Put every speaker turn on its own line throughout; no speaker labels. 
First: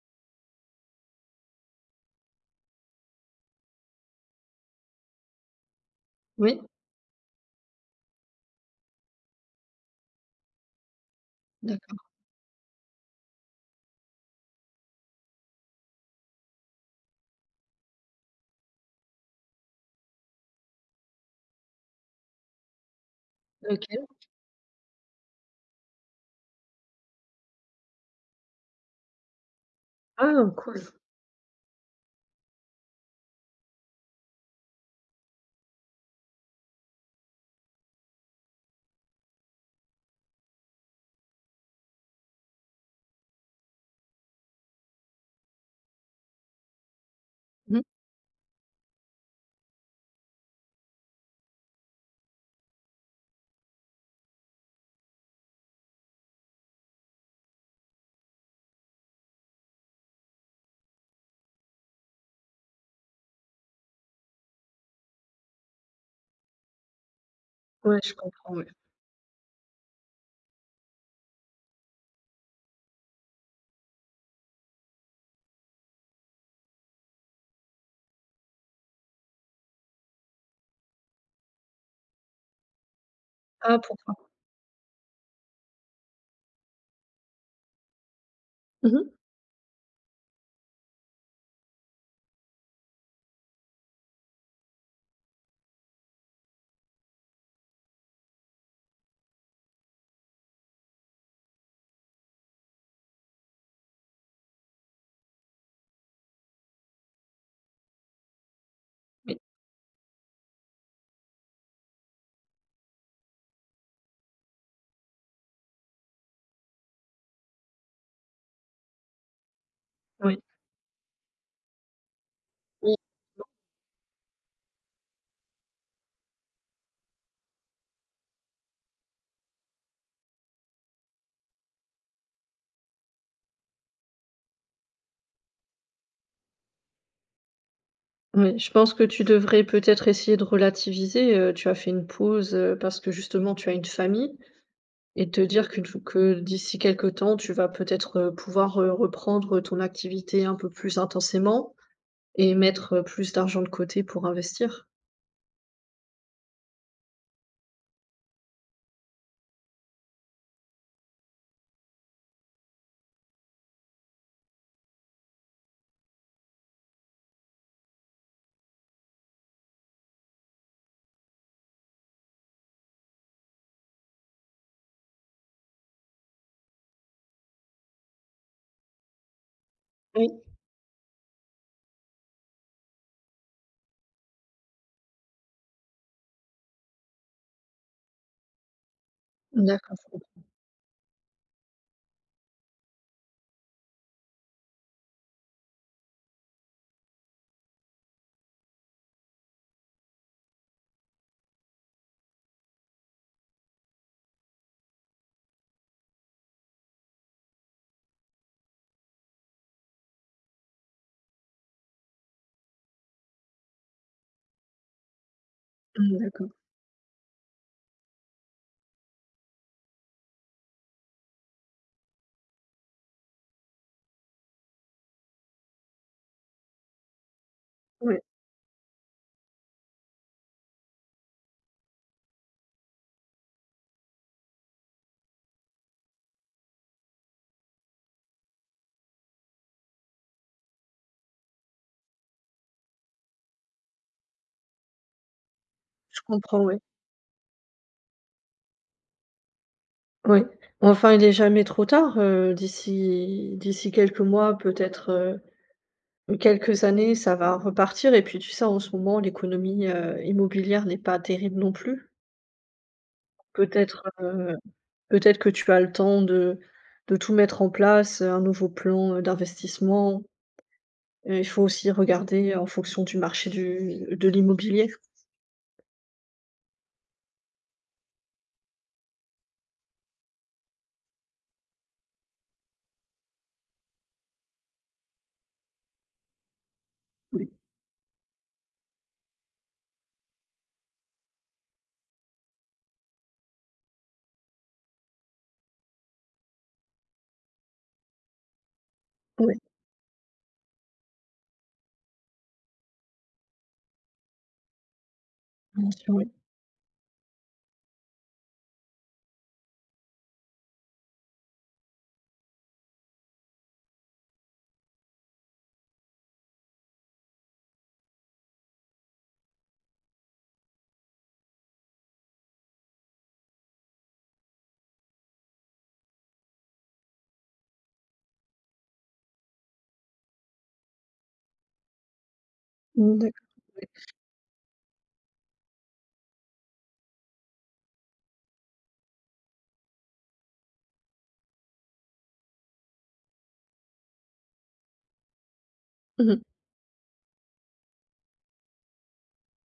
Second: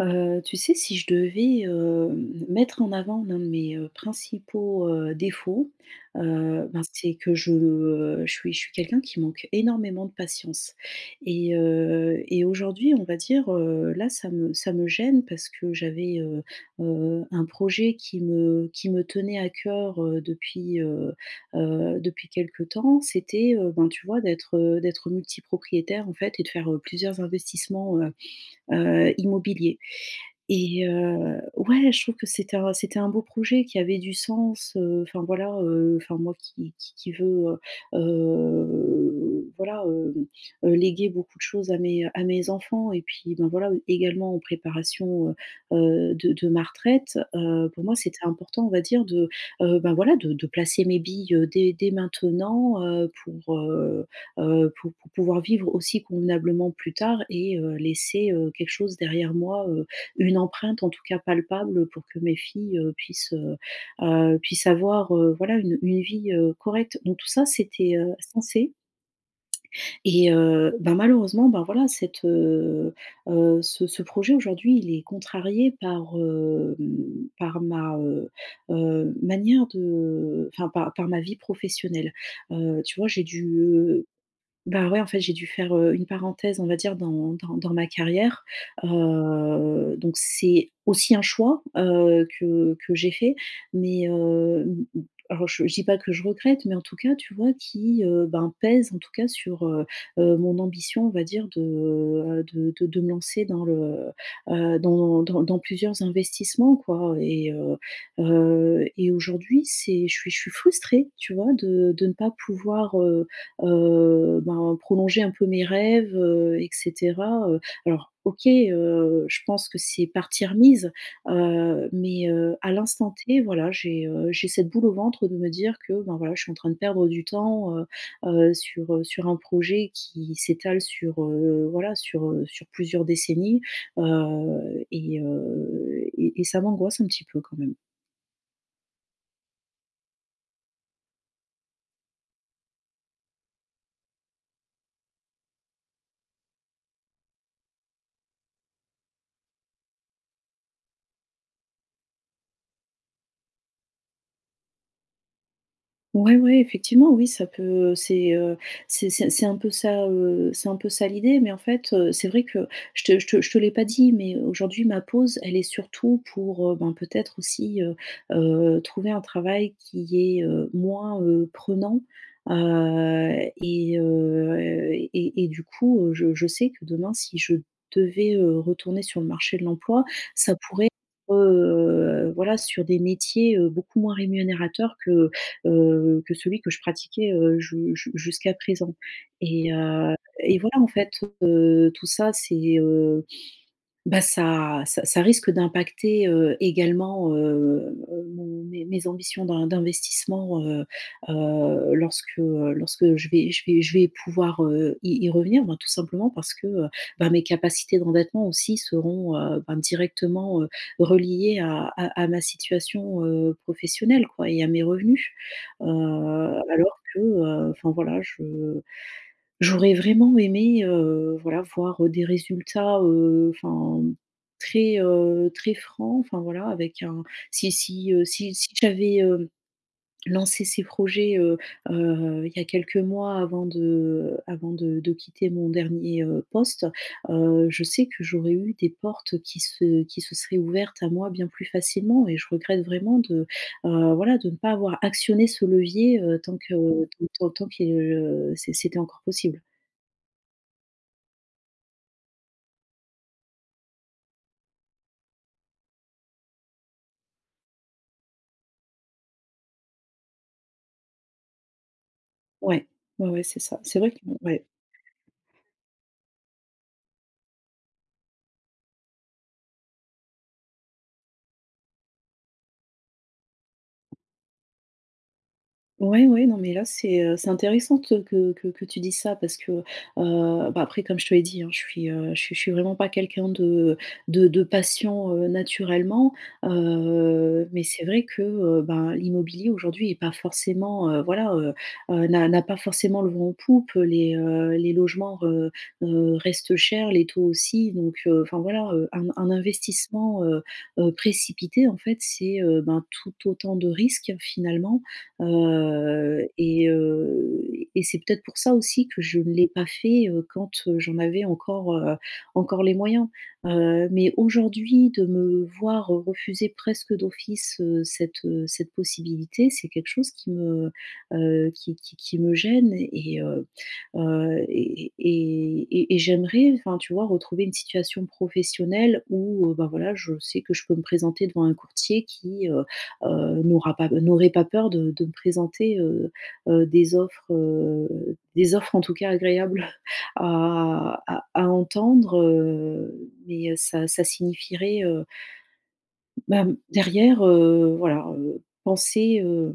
Tu sais, si je devais, mettre en avant l'un de mes, principaux, défauts,
Oui,
ben, c'est que je suis quelqu'un qui manque énormément de patience et
d'accord,
heu et aujourd'hui, on va dire, là, ça me gêne parce que j'avais, un projet qui me tenait à cœur, depuis, depuis quelque temps. C'était, ben, tu
OK.
vois, d'être multipropriétaire, en fait, et de faire, plusieurs investissements, immobiliers,
Ah, cool.
et ouais, je trouve que c'était un beau projet qui avait du sens, enfin voilà, enfin moi qui veux, voilà, léguer beaucoup de choses à mes enfants, et puis, ben, voilà, également en préparation, de ma retraite.
Mmh.
Pour moi, c'était important, on va dire, de, ben, voilà, de placer mes billes, dès maintenant, pour, pour pouvoir vivre aussi convenablement plus tard, et laisser, quelque chose derrière moi, une empreinte en tout cas palpable pour que mes filles, puissent, puissent avoir, voilà, une vie, correcte. Donc tout ça c'était,
Ouais, je comprends, ouais.
censé. Et ben, malheureusement, ben, voilà cette, ce projet aujourd'hui, il est contrarié par, par ma, manière de, enfin, par ma vie professionnelle. Tu vois? J'ai dû,
Ah, pourquoi?
ouais, en fait, j'ai dû faire, une parenthèse, on va dire, dans dans ma carrière.
Mmh.
Donc c'est aussi un choix, que j'ai fait, mais m m alors je dis pas que je regrette, mais en tout cas, tu vois, qui, ben, pèse en tout cas sur, mon ambition, on va dire, de, de me lancer dans le, dans plusieurs investissements, quoi. Et
Oui,
aujourd'hui, c'est, je suis frustrée, tu vois, de ne pas pouvoir, ben, prolonger un peu mes rêves, et cetera, Alors OK, je pense que c'est
oui,
partie remise, mais à
oui,
l'instant T, voilà, j'ai cette boule au ventre de me dire que, ben, voilà, je suis en train de perdre du temps, sur, sur un projet qui s'étale sur, voilà, sur, sur plusieurs décennies, et ça m'angoisse un petit peu quand même.
oui. Je pense que tu devrais peut-être essayer de relativiser, tu as fait une pause, parce que justement tu as une famille et te dire qu'une f que d'ici quelques temps, tu vas peut-être, pouvoir, reprendre ton activité un peu plus intensément et mettre, plus d'argent de côté pour investir.
Ouais, ouais, effectivement, oui, ça peut, c'est, c'est un peu ça, c'est un peu ça l'idée, mais en fait, c'est vrai que je te l'ai pas dit, mais aujourd'hui, ma pause, elle est surtout pour, ben, peut-être aussi, trouver un travail qui est, moins, prenant, heu et heu et et du coup, je sais que demain, si je devais, retourner sur le marché de l'emploi,
Oui,
ça pourrait, voilà, sur des métiers, beaucoup moins rémunérateurs que celui que je pratiquais, ju ju jusqu'à présent. et
d'accord, je
heu
comprends.
et voilà, en fait, tout ça c'est, ça risque d'impacter, également, mon mes mes ambitions d'investissement, lorsque, lorsque je vais pouvoir, y revenir, ben, tout simplement parce que, bah, mes capacités d'endettement aussi seront, ben, directement, reliées à ma situation, professionnelle, quoi, et à mes revenus. Heu,
Mmh, d'accord.
alors que, enfin voilà, je j'aurais vraiment aimé, voilà, voir des résultats, enfin, très, très francs, enfin, voilà, avec un,
Oui,
si si j'avais, lancé ces projets, il y a quelques mois avant de, avant de quitter mon dernier, poste, je sais que j'aurais eu des portes qui se seraient ouvertes à moi bien plus facilement, et je regrette vraiment de, voilà, de ne pas avoir actionné ce
je
levier, tant
comprends,
que
oui.
tant qu'il, c'était encore possible.
Oui, enfin, il est jamais trop tard, d'ici quelques mois, peut-être, quelques années, ça va repartir. Et puis tu sais, en ce moment, l'économie, immobilière n'est pas terrible non plus.
Ouais, ouais, ouais, c'est ça. C'est
Peut-être,
vrai que, ouais.
peut-être que tu as le temps de tout mettre en place, un nouveau plan, d'investissement. Il faut aussi regarder en fonction du marché du de l'immobilier.
Ouais, ouais, non, mais là, c'est intéressant te que que tu dis ça parce que, bah, après, comme je te l'ai dit, hein, je suis, je suis vraiment pas quelqu'un de patient, naturellement,
Oui,
mais c'est vrai que, ben, l'immobilier aujourd'hui est pas forcément, voilà, n'a pas forcément le vent en poupe. Les logements, restent chers, les taux aussi, donc enfin voilà, un
oui,
investissement, précipité, en fait, c'est, ben, tout autant de risques finalement.
bien sûr, oui.
Heu et heu et c'est peut-être pour ça aussi que je ne l'ai pas fait, quand, j'en avais encore, encore les moyens. Mais aujourd'hui, de me voir refuser presque d'office, cette, cette possibilité, c'est quelque chose qui me, qui me gêne, et j'aimerais, enfin, tu vois, retrouver une situation professionnelle où, bah, voilà, je sais que je peux me présenter devant un courtier qui,
Mmh, d'accord. Oui.
n'aurait pas peur de me présenter, des offres en tout cas agréables à entendre, mais ça signifierait,
Mmh.
bah, derrière, voilà, penser, hem,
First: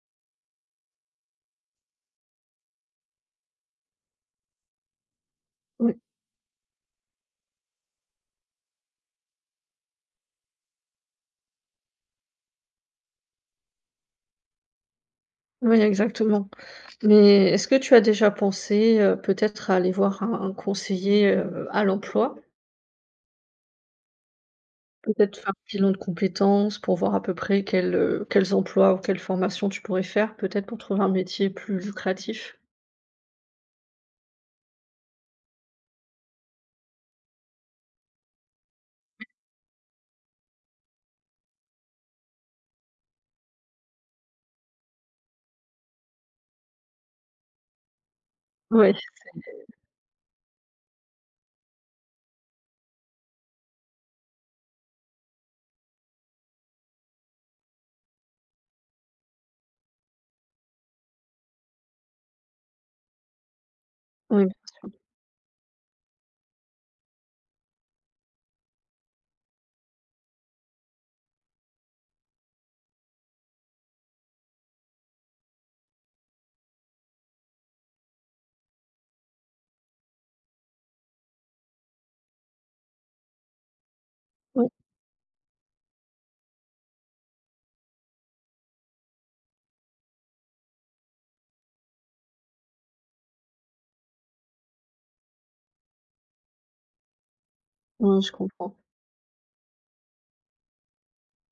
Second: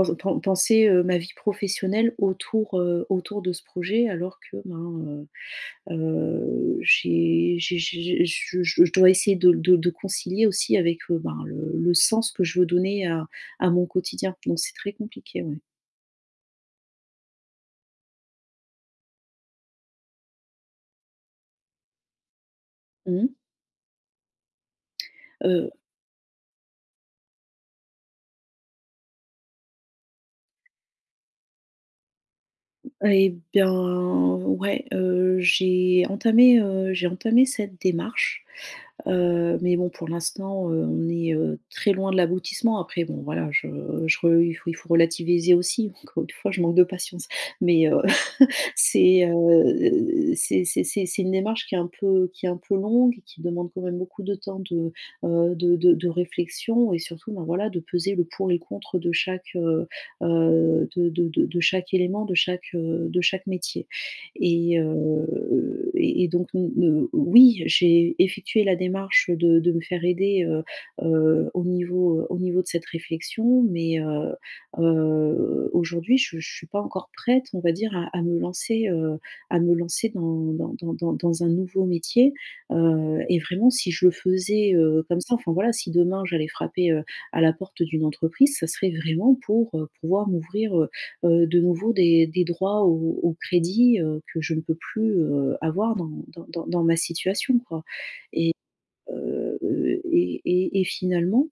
pe pen penser, ma vie professionnelle autour, autour de ce projet alors que, ben, heu
Oui,
J'ai je dois essayer de de concilier aussi avec, ben, le sens que je veux donner à mon quotidien. Donc c'est très compliqué, ouais.
oui, exactement. Mais est-ce que tu as déjà pensé, peut-être à aller voir un conseiller, à l'emploi?
Mmh.
Peut-être faire un
Heu,
bilan de compétences pour voir à peu près quels, quels emplois ou quelles formations tu pourrais faire, peut-être pour trouver un métier plus lucratif?
et bien, ouais, j'ai entamé cette démarche, mais bon, pour l'instant, on est, très loin de l'aboutissement. Après bon, voilà, je re il faut relativiser aussi, encore une fois, je manque de patience, mais
Ouais,
c'est, c'est c'est une démarche qui est un peu, qui est un peu longue, et qui demande quand même beaucoup de temps de, de réflexion, et surtout, ben, voilà, de peser le pour et le contre de chaque élément, de chaque métier.
oui,
Et heu et et donc n ne oui, j'ai effectué la démarche de me faire aider, au niveau de cette réflexion, mais aujourd'hui, je suis pas encore prête, on va dire, à me lancer, à me lancer dans un nouveau métier, et vraiment si je le
oui,
faisais, comme ça, enfin voilà, si demain j'allais frapper, à la porte d'une entreprise, ça serait vraiment pour, pouvoir m'ouvrir, de nouveau des droits au crédit, que je ne peux plus, avoir dans ma situation, quoi.
oui, je comprends.
Heu et finalement,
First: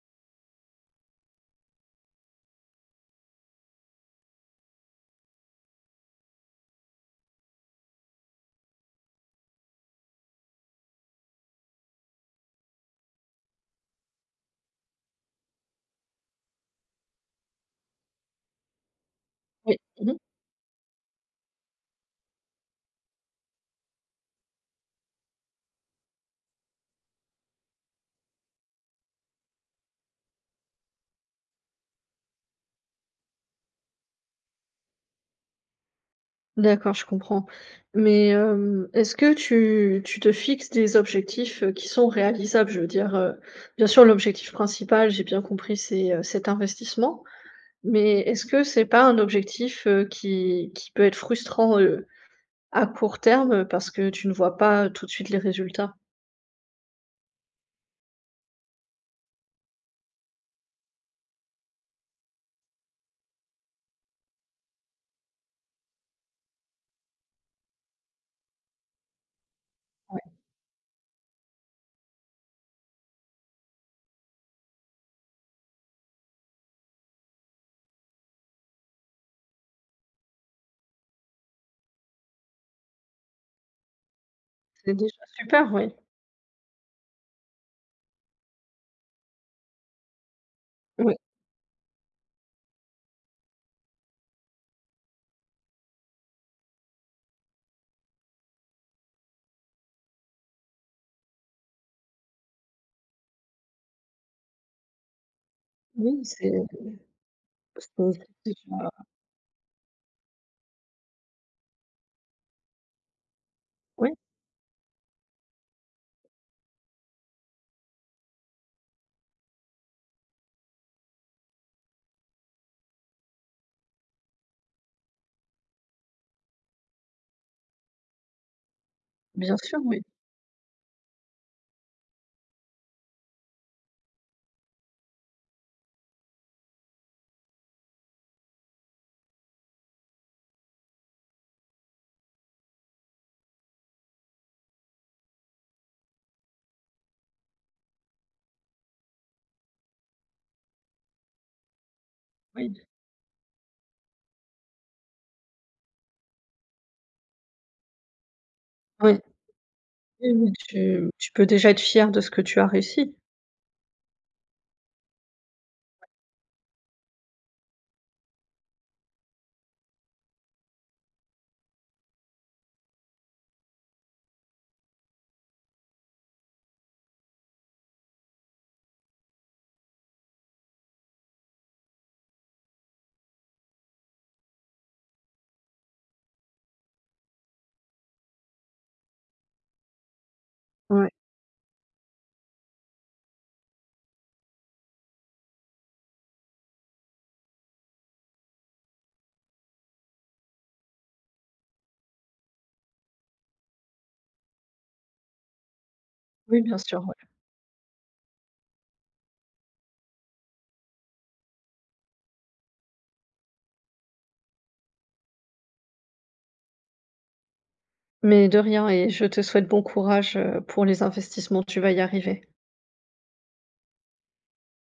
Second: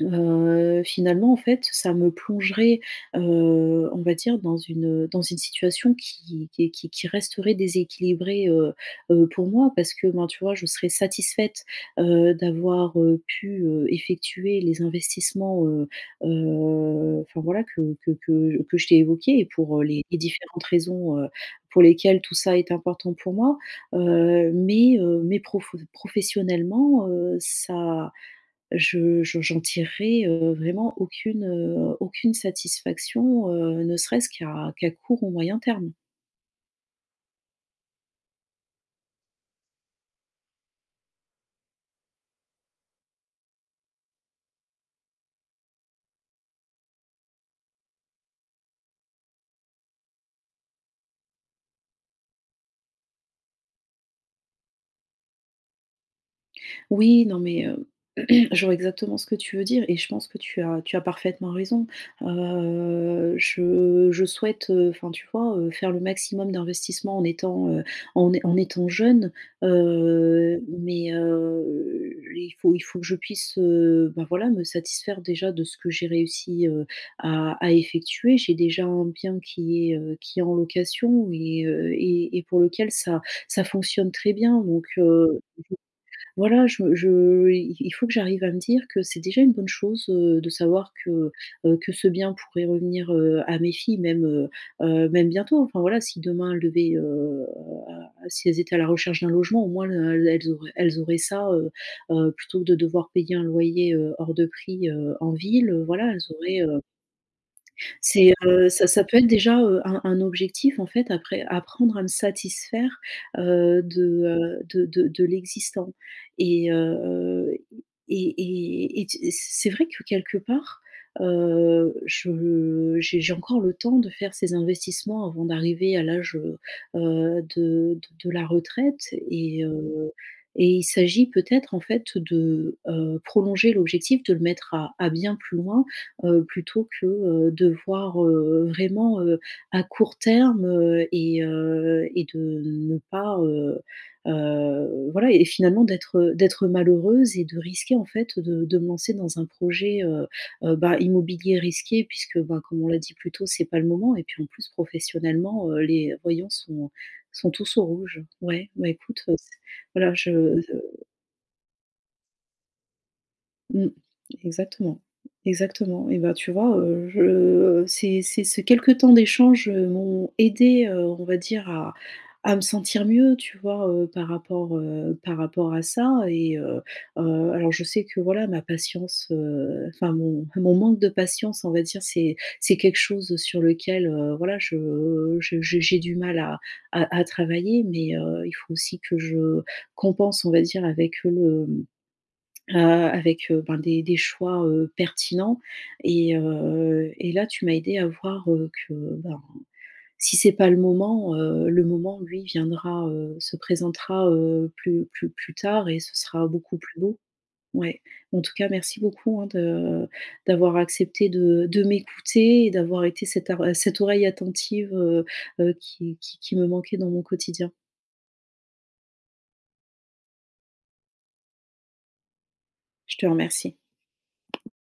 Finalement, en fait, ça me plongerait, on va dire, dans une situation qui resterait déséquilibrée, pour moi, parce que, ben, tu vois, je serais satisfaite, d'avoir, pu, effectuer les investissements, enfin voilà, que que je t'ai évoqués, et
Oui,
pour,
mmh.
les différentes raisons, pour lesquelles tout ça est important pour moi. Mais prof professionnellement, ça, je j'en tirerai, vraiment aucune, aucune satisfaction, ne serait-ce qu'à court ou moyen terme.
D'accord, je comprends. Mais, est-ce que tu te fixes des objectifs, qui sont réalisables? Je veux dire, bien sûr l'objectif principal, j'ai bien compris, c'est, cet investissement. Mais est-ce que c'est pas un objectif, qui peut être frustrant, à court terme, parce que tu ne vois pas, tout de suite les résultats?
Oui, non, mais je vois exactement ce que tu veux dire, et je pense que tu as parfaitement raison. Je souhaite, enfin, tu vois, faire le maximum d'investissement en étant, en étant jeune,
Ouais.
il faut que je puisse, bah, voilà, me satisfaire déjà de ce que j'ai réussi, à effectuer. J'ai déjà un bien qui est en location, et pour lequel ça fonctionne très bien, donc
C'est déjà super, oui.
voilà, je il faut que j'arrive à me dire que c'est déjà une bonne chose, de savoir
Oui,
que ce bien pourrait revenir, à mes filles même, même bientôt. Enfin voilà, si demain elles devaient, si elles étaient à la recherche d'un logement, au moins elles auraient ça, plutôt que de devoir payer un loyer, hors de prix, en ville, voilà,
oui,
elles auraient,
c'est c'est
c'est, heu, ça
déjà
ça peut être déjà, un objectif, en fait, après apprendre à me satisfaire, de,
oui,
de l'existant. Et heu et et et t c'est vrai que, quelque part, je j'ai encore le temps de faire ces investissements avant d'arriver à l'âge, de de de la retraite,
bien
et
sûr, oui,
heu et il s'agit peut-être, en fait, de, prolonger l'objectif, de le mettre à bien plus loin, plutôt que, de voir, vraiment, à court terme, et de ne pas, voilà, et finalement, d'être, d'être malheureuse, et de risquer en fait de me lancer dans un projet, bah, immobilier risqué, puisque, bah,
oui.
comme on l'a dit plus tôt, c'est pas le moment, et puis en plus, professionnellement, les voyants sont tous au rouge. Ouais, bah,
Oui,
écoute, c voilà,
oui,
je
oui, tu peux déjà être fier de ce que tu as réussi.
mmh. Exactement, exactement, et ben, tu vois, je ces ces ces quelques temps d'échange, m'ont aidé, on va dire, à me sentir mieux, tu vois, par rapport à ça, et alors je sais que, voilà, ma patience, enfin, mon manque de patience, on va dire, c'est quelque chose sur lequel, voilà, je j'ai du mal à travailler mais il faut aussi que je compense, on va dire,
Ouais.
avec le, Heu, avec, ben, des choix, pertinents, et là, tu m'as aidé à voir, que, ben, si c'est pas le moment, le moment, lui, viendra, se présentera, plus tard, et ce sera
Oui,
beaucoup
bien
plus
sûr, ouais.
beau. Ouais. En tout cas, merci beaucoup, hein, de d'avoir accepté de m'écouter et d'avoir été cette ar cette oreille attentive, qui me manquait dans mon quotidien.
Mais de rien, et je te souhaite bon courage, pour les investissements, tu vas y arriver.
Je te remercie.